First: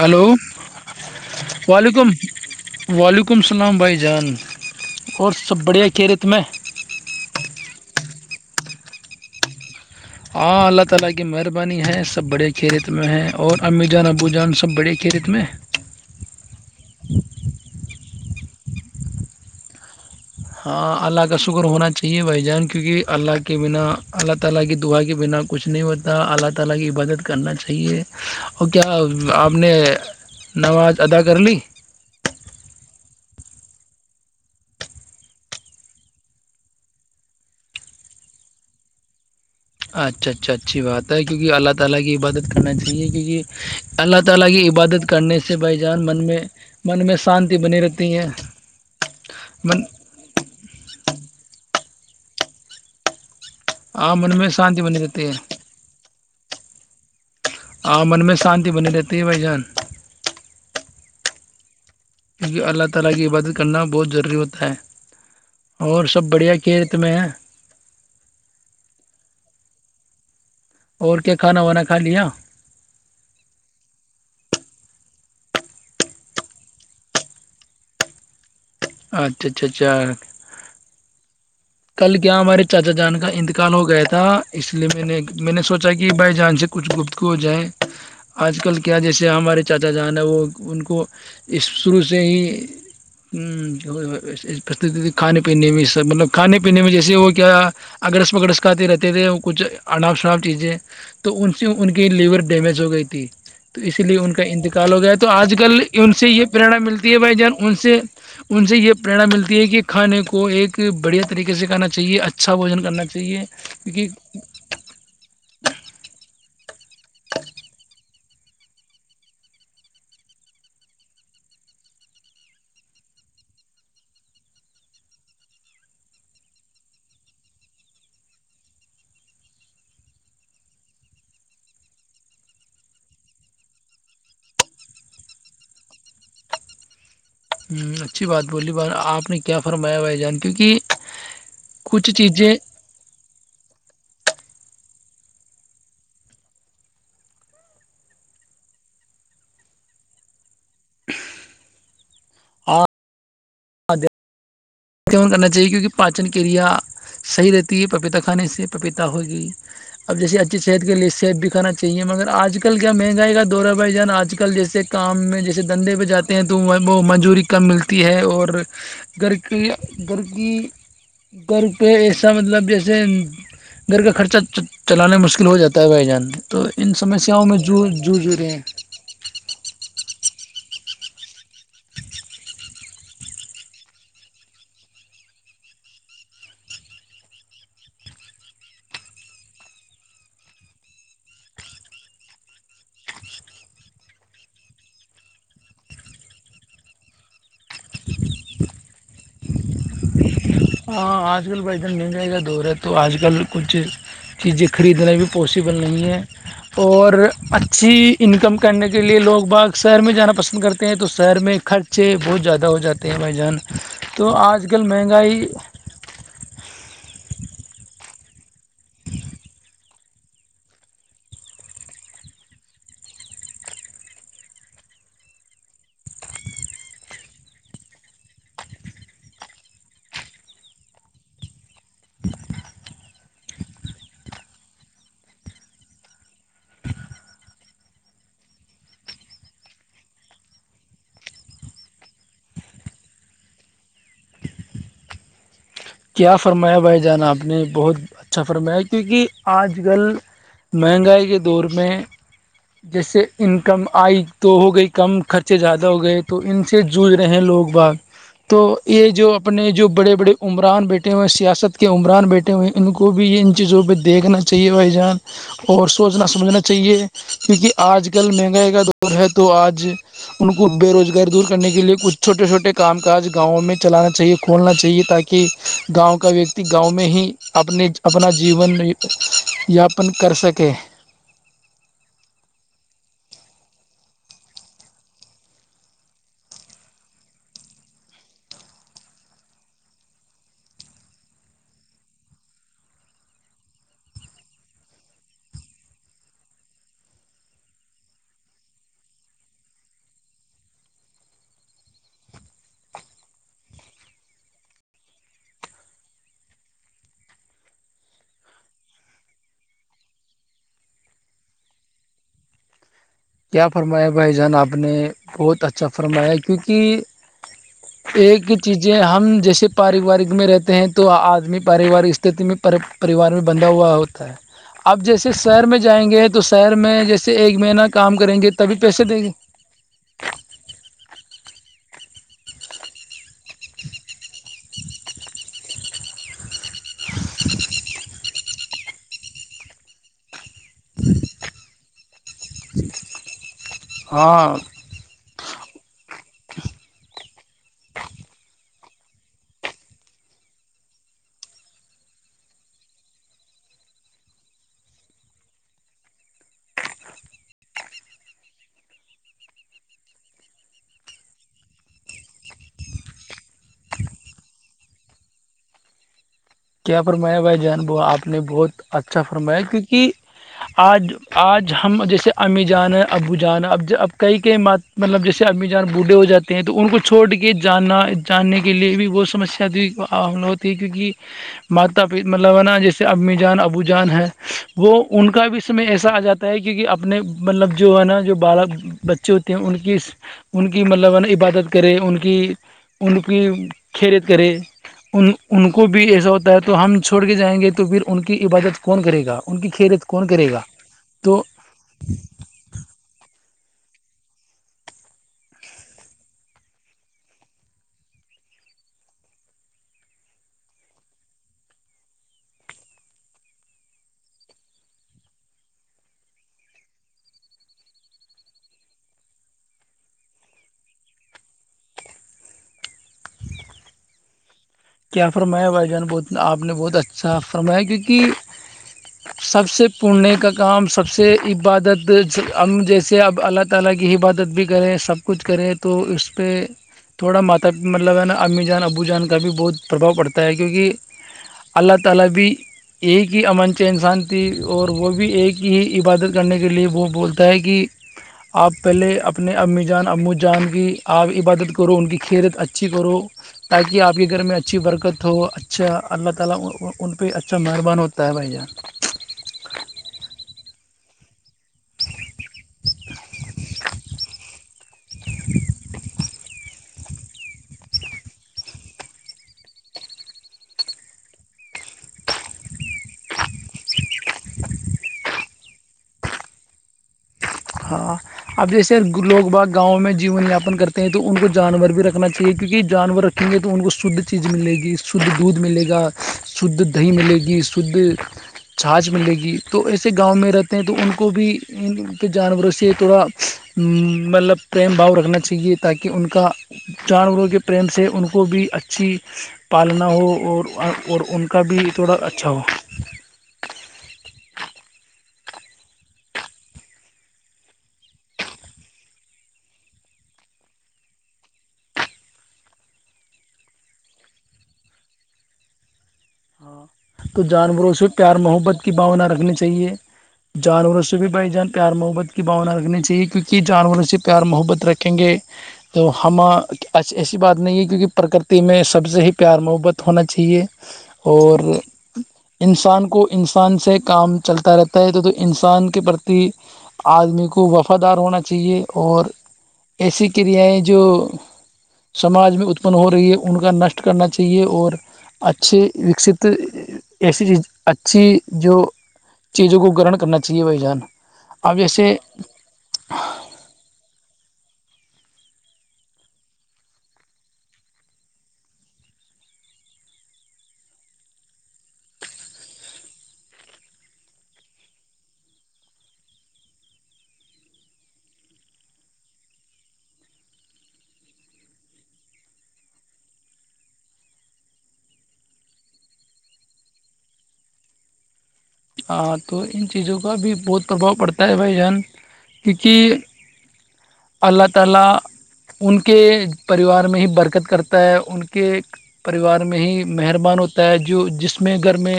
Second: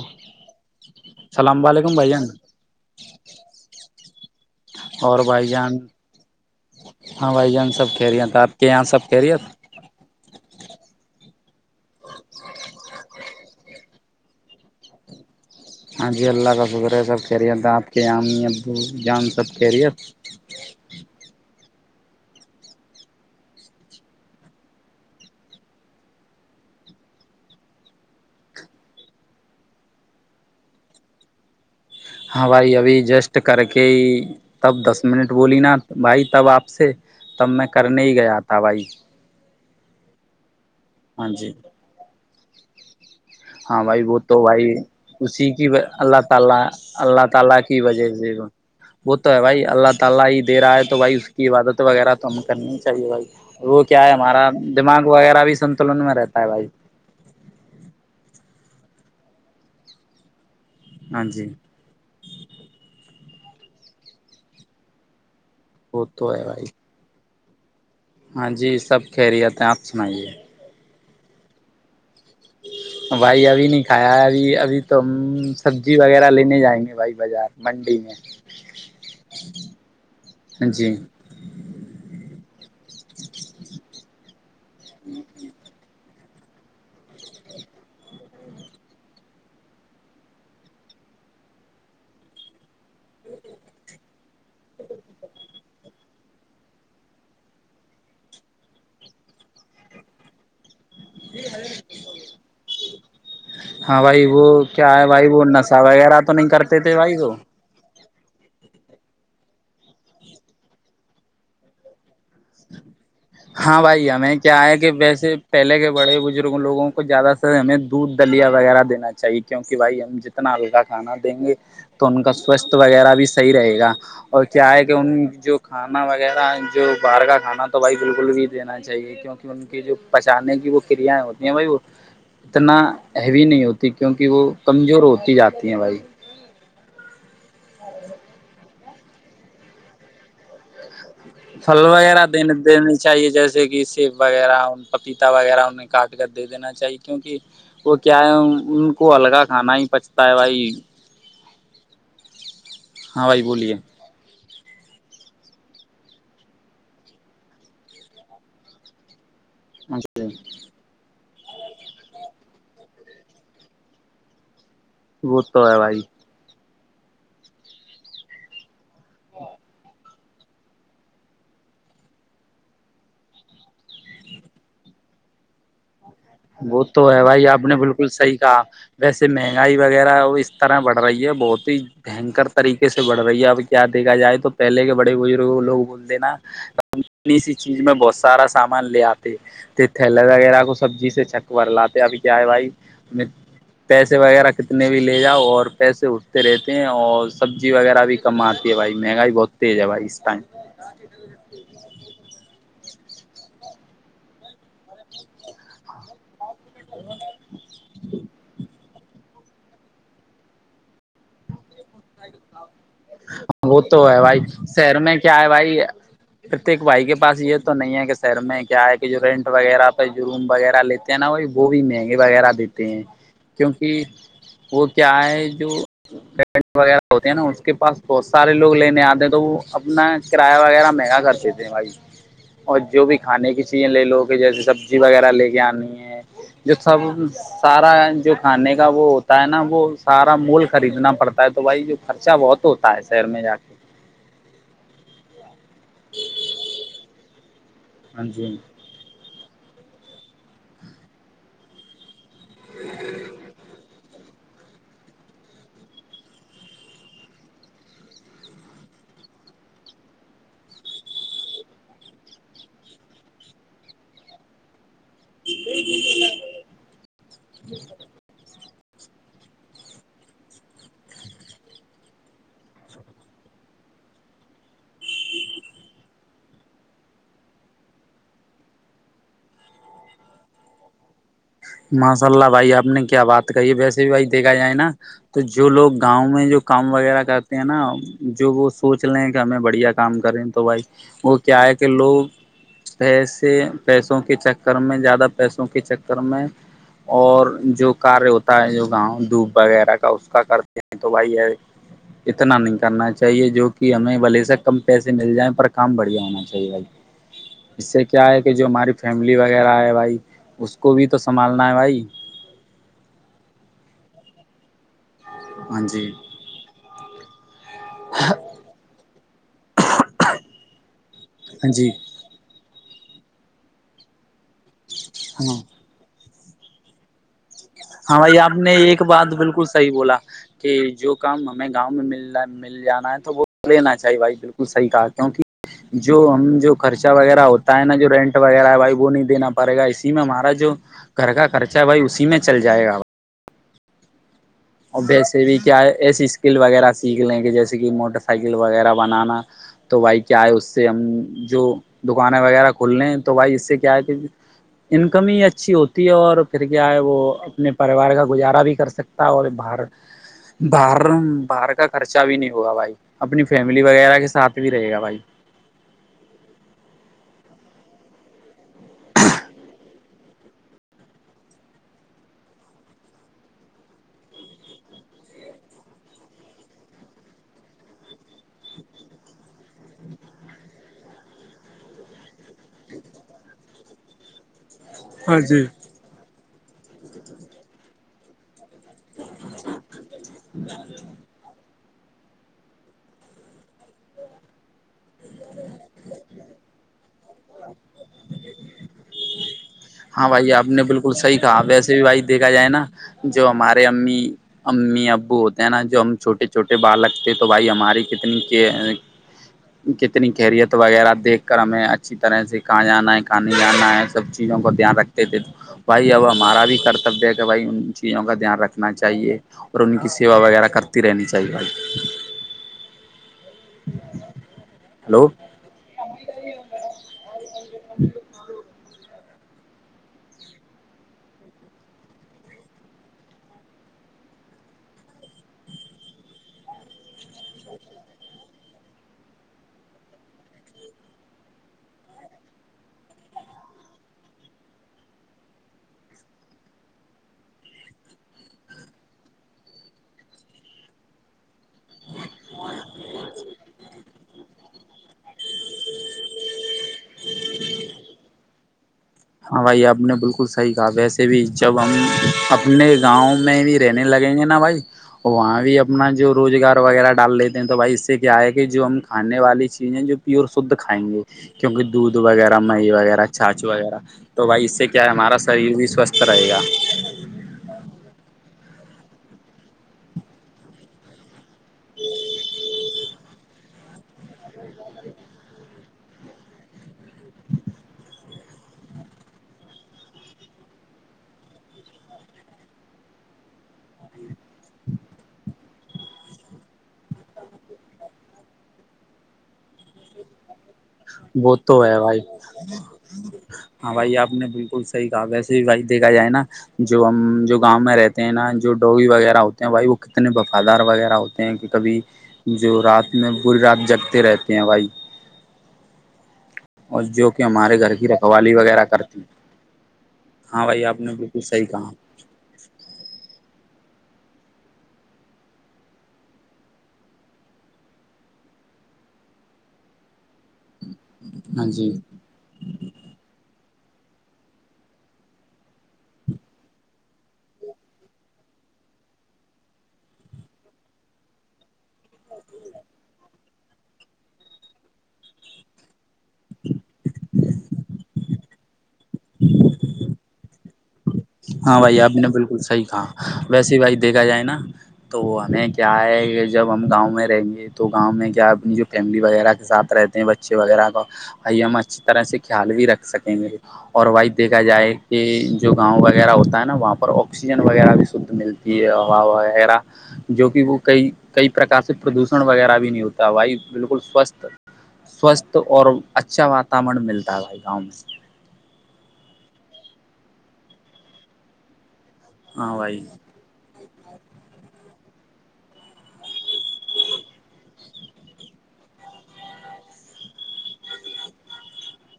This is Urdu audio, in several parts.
ہلو السلام علیکم وعلیکم بھائی جان وعلیکم السلام بھائی جان اور بائی سب جان بڑھیا خیریت میں ہاں بھائی جان سب کہہ رہے ہیں تو آپ کے یہاں سب کہ رہی ہیں ہاں اللہ تعالی کی مہربانی ہے سب بڑے کھیت میں ہیں اور امی جانبو جان سب بڑے ہاں جی اللہ کا شکر ہے سب کہہ رہیے آپ کے ع ابو جان سب کہہ رہیےت ہاں اللہ کا شکر ہونا چاہیے بھائی جان کیونکہ اللہ کی بنا اللہ تعالی کی دعا کی بنا کچھ نہیں ہوتا اللہ تعالی کی مدد کرنا چاہیے اور کیا اپ نے نماز ادا کر لی ہائی ابھی ای جسٹ کر کے ہی تب دس منٹ بولی نا بھائی تب آپ سے تب میں کرنے ہی گیا تھا بھائی اچھا اچھا اچھی بات ہے ہاں کیونکہ جی اللہ تعالی کی عبا ہاں بھائی وہ اللہ تو تعالی کی بھائی عبادت کرنے اسی سے کی بھائی جان اللہ تعالی من میں اللہ شانتی تعالی بنی کی رہتی وجہ ہیں سے وہ تو ہے بھائی اللہ تعالی ہی دے رہا ہے تو بھائی اس کی عبادت وغیرہ تو ہم کرنی چاہیے وہ کیا ہے ہاں من میں ہمارا شانتی بنی دماغ رہتی ہے وغیرہ بھی سنتولن میں رہتا ہے بھائی ہاں من میں شانتی بنی رہتی ہے بھائی جان ہاں جی اور وہ سب تو ہے بڑیا بھائی کے ت میں ہاں جی سب خیریتیں آپ سنائیے اور کیا کھانا وانا کھا لیا بھائی ابھی نہیں کھایا ہے ابھی ابھی تو ہم سبزی وغیرہ لینے جائیں گے بھائی بازار منڈی میں اچھا اچھا اچھا اں جی کل کیا ہمارے چاچا جان کا انتقال ہو گیا تھا اس لیے میں نے میں نے سوچا کہ بھائی جان سے کچھ گپتگو ہو جائے آج کل کیا جیسے ہمارے چاچا جان ہیں وہ ان کو اس شروع سے ہی پر کھانے پینے میں سب مطلب کھانے پینے میں جیسے وہ کیا اگگرس پگرس کھاتے رہتے تھے کچھ انناپ شناپ چیزیں تو ان سے ان کی لیور ڈیمیج ہو گئی تھی تو ہاں اسی لیے بھائی ان کا وہ انتقال کیا ہو گیا ہے بھائی تو وہ آج کل نشہ ان وغیرہ سے تو یہ نہیں پرریرناا کرتے تھے ملتی ہے بھائی وہ جان ان سے ان سے یہ پریرناا ملتی ہے کہ کھانے کو ایک بڑھیا طریقے سے کرنا چاہیے اچھا بوجن کرنا چاہیے ہاں کیونکہ بھائی ہمیں کیا ہے کہ ویسے پہلے کے بڑے بزرگ لوگوں کو زیادہ سے ہمیں دودھ دلیا وغیرہ دینا چاہیے کیونکہ بھائی ہم ج اتنا ہلکا کھانا دیں گے تو ان کا سواستھ وغیرہ بھی صحیح رہے گا اور کیا ہے کہ ان جو کھانا وغیرہ جو باہر کا کھانا تو بھائی بالکل بھی دینا چاہیے کیونکہ ان کی جو پہچانے کی وہ کریایں ہوتی ہیں بھائی وہ اتنا ہیوی نہیں ہوتی کیونکہ وہ کمزور ہوتی جاتی ہیں بھائی اچھی بات بولی ب آپ نے کیا فرمایا بھائی جان کیونکہ فھل کچھ وغیرہ چیزیں دنے دینے چاہیے جیسے کہ سیب وغیرہ پپیتا وغیرہ انہیں کاٹ کر دے دینا چاہیے کیونکہ وہ کیا ہے ان کو الگا کھانا ہی پچتا ہے بھائی ہاں بھائی بولیے م اس کمن کرنا چاہیے کیونکہ پاچن کیریا صحیح رہتی ہے پپیتا کھانے سے پپیتا ہوگی اب جیسے اچھی ش کے لیے سیب بھی کھانا چاہیے مگر آج کل کیا مہنگائی کا دورا بھائی جان آج کل جیسے کام میں وہ جیسے تو ہے دھندھے بھائی پہ جاتے ہیں تو وہ منجوری کم ملتی ہے اور گھر کہ گھر کی گھر پہ ایسا مطلب جیسے گھر کا خرچہ چلانا مشکل ہو جاتا ہے بھائی جان وہ ان تو ہے سمسیاؤں بھائی میں آپ نے جو بالکل جوجھ صحیح رہے ہیں کہا ویسے مہنگائی وغیرہ وہ اس طرح بڑھ رہی ہے بہت ہی بنکر طریقے سے بڑھ رہی ہے اب کیا دیکا جائے تو پہلے کے بڑے بزرگ لوگ بولتے ہیں نا ی چیز میں بہت سارا سامان لے آتے تھ تھیلے وغیرہ کو سبزی سے چکور لاتے ابھی کیا ہے بھائی پیسے وغیرہ کتنے بھی لے جاؤ اور پیسے اٹھتے رہتے ہیں اور سبزی وغیرہ بھی کم آتی ہے بھائی مہنگائی بہت تیز ہے بھائی اس ٹائم ہاں آج کل بھ جان مل جائے گا دور ہے تو آج کل کچھ چیزیں خریدنا بھی پاسبل نہیں ہے اور اچھی انکم کرنے کے کے لیے لوگ باغ شہر میں جانا پسند کرتے ہیں تو شہر میں خرچے بہت زیادہ ہو جاتے ہیں بھائی جان وہ تو ہے بھائی آج کل شہر میں کیا مہنگائی ہے بھائی پرتیک بھائی کے پاس یہ تو نہیں ہے کہ س شہ میں کیا ہے کہ جو رینٹ وغیرہ پہ جو روم وغیرہ لیتے نا وہ وہ بھی مہنگے وغیرہ دیتے ہیں کیونکہ وہ کیا ہے جونٹ وغیرہ ہوتے ہیں نا اس کے پاس بہت سارے لوگ لینے آتے ہیں تو وہ اپنا کرایہ وغیرہ مہنگا کر دیتے ہیں بھائی اور جو بھی کھانے کی چیزیں لے لو کہ جیسے سبزی وغیرہ لے کے آنی ہے جو سب سارا جو کھانے کا وہ ہوتا ہے نا وہ سارا مول خریدنا پڑتا ہے تو بھائی جو خرچہ بہت ہوتا ہے شہر میں جا کے کیا فرمایا بھائی جانا آپ نے بہت ہاں اچھا جی فرمایا کیونکہ آج کل مہنگائی کے دور میں جیسے انکم آئی تو ہو گئی کم خرچے زیادہ ہو گئے تو ان سے جوجھ رہے ہیں لوگ باگ تو یہ جو اپنے جو بڑے بڑے عمر عمرآان بیٹھے ہوئے سیاست کے عمران بیٹے ہوئے انن کو بھی یہ ان چیزوں پہ دیکھنا چاہیے بھائی جان اور سوچنا سمجھنا چاہیے کیونکہ آج کل مہنگائی کا دور ہے تو آج ان کو بے روزگار دور کرنے کے لئے کچھ چھوٹے چھٹے کام کاج گاؤوں میں چلانا چاہیے کھولنا چاہیے تاکہ کہ گاؤں کا ویکتی گاؤں میں ہی اپنے اپنا جیون یاپن کر سکیں ماشاء اللہ بھائی آپ نے کیا بات کہی ہے ویسے بھی بھائی دیکھا جائے نا تو جو لوگ گاؤں میں جو کام وغیرہ کرتے ہیں نا جو وہ سوچ لے کہ ہمیں بڑھیا کام کریں تو بھائی وہ کیا ہے کہ لوگ پیسے پیسوں کے چکر میں زیادہ پیسوں کے چکر میں اور جو کاریہ ہوتا ہے جو گاؤں دھوپ وغیرہ کا اس کا کرتے ہیں تو بھائی ہے اتنا نہیں کرنا چاہیے جو کہ ہمیں بلے سا کم پیسے مل جائےیں پر کام بڑھیا ہونا چاہیے [inaudible] اس سے کیا ہے کہ جو ہماری فیملی وغیرہ ہے بھائی اس کو بھی تو سنبھالنا ہے بھائی کیا فرمایا بھائی جان آپ نے بہت ہاں اچھا جی فرمایا کیونکہ ایک چیزیں ہم جیسے پاروارک میں رہتے ہیں تو آدمی ہاں جی پاروارک پریوار میں بندھا ہوا ہوتا ہے اب جیسے ہاں شہر میں جو جائیں گے تو شہر میں جیسے ایک مہین ہاں بھائی آپ نے ایک بات بالکل صحیح بولا کہ جو کام ہمیں گاؤں میں مل رہ ہے مل جانا ہے تو وہ لینا چاہے بھائی بالکل صحیح کہا کیوںک جو ہم جو خرچہ وغیرہ ہوتا ہے نا جو رینٹ وغیرہ ہے بھائی وہ نہیں دینا پڑے گا اسی میں ہمارا جو گھر کا خرچہ بھائی اسی میں چل جائے گا ہاں اور ویسے بھی کیا ایسی اسکل وغیرہ سیکھ لیں کہ جیسے کہ موٹر سائیکل وغیرہ بنانا تو بھائی کیا ہے اس سے ہم جو دکانیں وغیرہ کھلنے ہیں تو بھائی اس سے کیا ہے کہ انکم ہی اچھی ہوتی ہے اور پھر کیا ہے وہ اپنے پریوار کا گزارا بھی کر سکتے اور باہر باہر باہر کا خرچہ بھی نہیں ہوا بھائی اپنی فیملی وغیرہ کے ساتھ بھی رہے گا بھائی کیا فرمایا بھائی جان ب آپ نے بہت اچھا فرمایا کیونکہ آج آج ہم جیسے امی جان ہے ابو جان ہے اب اب کئی کئی م مطلب جیسے آدمی جان بوڑھے ہو جاتے ہیں تو ان کو چھوڑ کے جانا جاننے کے لیے بھی وہ سسیا تھی عمل ہوتی ہے کیونکہ ماتا پی مطلوانا جیسے امی جان ابو جان ہے وہ ان ہاں کا بھی جی سمے ایسا آ جاتا ہے کیکہ اپنے مطلب جو ہے نا جو بالا بچے ہوتے ہیں ان کی ان کی مطلب عبادت کرے ان کی ان کی کھیریت کرے ان کو بھی ایسا ہوتا ہے تو ہم چھوڑ کے جائیں گے تو پھر ان کی عبادت کون کرے گا ان کی خیریت کون ہاں کرے بھائی گا آپ نے بالکل صحیح تو کہا ویسے بھی بھائی دیکھا جائے نا جو ہمارے امی امی ابو ہوتے ہیں نا جو ہم چھوٹے چھوٹے بالک تھ تو بھائی ہماری کتنی کے کتنی کیریت وغیرہ دیکھ کر ہمیں اچھی طرح سے کہاں جانا ہے کہاں نہیں جانا ہے سب چیزوں کو دھیان رکھتے تھے تو بھائی اب ہمارا بھی کرتبیہ ہے کہ بھائی ان چیزوں کا دھیان رکھنا چاہیے اور ان کی سیوا وغیرہ کرتی رہنی چاہیے ب [inaudible] ہلو کیا فرمایا بھائی جان بہت آپ نے بہت اچھا فرمایا کیونکہ سب سے پنے کا کام سب سے عبادت جیسے اب اللہ [unintelligible] تھوڑا ماتا مطلب ہے نا امی جان ابو جان کا بھی بہت پربھؤ پڑتا ہے کیونکہ اللہ تعالی بھی ایک ہی امنچ انسان تھی اور وہ بھی ایک ہی عبادت کرنے کے لیے وہ بولتا ہے کہ آپ پہلے اپنے امی جان امو جان کی آپ عبادت کرو ان کی کیرت اچھی کرو تاکہ آپ گھر میںچھا اللہ تعالی مہربان ہوتا ہے ہاں بھائی آپ نے بالکل صحیح کہا ویسے بھی جب ہم اپنے گاؤں میں بھی دینے لگیں گے نا بھائی وہاں بھی اپنا جو روزگار وغیرہ ڈال لیتے ہیں تو بھائی اس سے کیا ہے کہ جو ہم کھانے والی چیزیں جو پیور شدھ کھائیں گے کیونکہ دودھ وغیرہ مہ وغیرہ چاچ وغیرہ تو بھائی اس سے کیا ہے ہمارا شریر بھی سوستھ رہے گا ہاں اب جیسے لوگ با گاؤں میں جیون یاپن کرتے ہیں تو ان کو جانور بھی رکھنا چاہیے کیونکہ جانور رکھ وں گے تو ان کو شدھ چیز ملے گی شدھ دودھ ملے گا شدھ دہی ملے گی شدھ چھاچھ ملے گی تو ایسے گاؤں میں رہتے ہیں تو ان کو بھی کے جانوروں سے تھوڑا مطلب پریم بھاؤ رکھنا چاہیے تاکہ ان کا جانوروں کے پریم سے ان کو بھی اچھی پالنا ہو اور اور ان وہ کا بھی تو ہے تھوڑا بھائی اچھا ہو ہاں بھائی آپ نے بالکل صحیح کہا ویسے بھی بھائی دیکھا جائے نا جو ہم جو گاؤں میں رہتے ہیں نا جو ڈوی وغیرہ ہوتے ہیں بھائی وہ کتنے وفادار وغیرہ ہوتے کہ کبھی جو رات میں بوری رات جگتے رہتے ہیں بھائی ہاں اور جو تو کہ ہمارے جانوروں گھر سے کی پیار رکھوالی محبت وغیرہ کی کرتی بھانا ہیں۔ رکھنی چاہیے ہاں بھائی آپ جانوروں نے سے بھی بالکل بھائی صحیح جان کہا پیار محبت کی باونا رکھنی چاہیے کیونکہ جانوروں سے پیار محبت رکھیں گے تو ہم ایسی بات نہیں ہے کیونکہ پرکرتی میں سب سے ہی پیار محبت ہونا چاہیے اور ہاں جی انسان کو انسان سے کام چلتا رہتا ہے تو تو انسان کے پرتی آدمی کو وفادار ہونا چاہیے اور ایسی کریایں جو سماج میں اتپن ہو رہی ہے ان کا نشٹ کرنا چاہیے اور اچھے وکست ایسی چیز اچھی جو ہی [inaudible] چیزوں کو گرن کرنا چاہیے بھائی جان اب ہاں بھائی جیسے آپ نے بالکل صحیح کہا ویسے بھائی دیکھا جائے نا تو ہمیں کیا ہے کہ جب ہم گاؤں میں رہیں گے تو گاؤں میں کیا اپنی جو فیملی وغیرہ کے ساتھ رہتے ہیں بچے وغیرہ کا ہم اچھی طرح سے خیال بھی رکھ سکیں گے اور وہی دیکھا جائے کہ جو گاؤں وہ وغیرہ ہوتا ہے نا وہاں پر آکسیجن وغیرہ بھی شھس ملتی ہے ہوا وغیرہ جو کہ وہ کئی کئی پرک سے پردوشن وغیرہ بھی نہیں ہوتا بھائی بالکل سوستھ سوستھ اور اچھا واتاورن ملتا ہے گاؤں میں ہاں تو ان چیزوں کا بھی بہت پرباؤ پڑتا ہے بھائی جان ہاں بھائی کیونکہ اللہ تعالی ان کے پرواہ نہیں برکت کرتا ہے ان کے پریوار میں ہی مہربان ہوتا ہے جو جس میں گھر میں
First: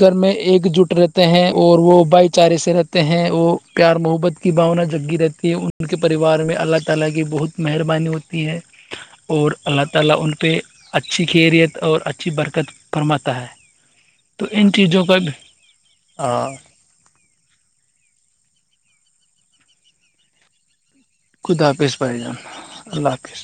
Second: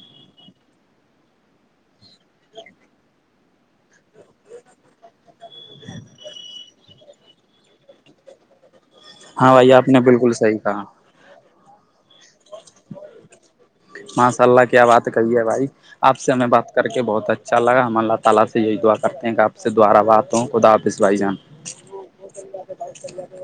گھر میں ایک جٹ رہتے ہیں اور وہ بھائی چارے سے رہتے ہیں وہ پیار محبت کی باؤنا جگی رہتی ہے اس پریوار میں اللہ تعالی مہربانی ہوتی ہے اور ہاں بھائی اللہ آپ نے تعالی بالکل ان پہ صحیح کہا اچھی شریعت اور اچھی برکت پسند ہے ماشاء تو اللہ ان کیا بات چیزوں کا بھی کہی ہے بھائی آپ سے ہمیں ہاں بات کے آپ سے دوبارہوات ہوں خدا آپس بھائی جان خدا حافظ بھائی جان اللہ حافظ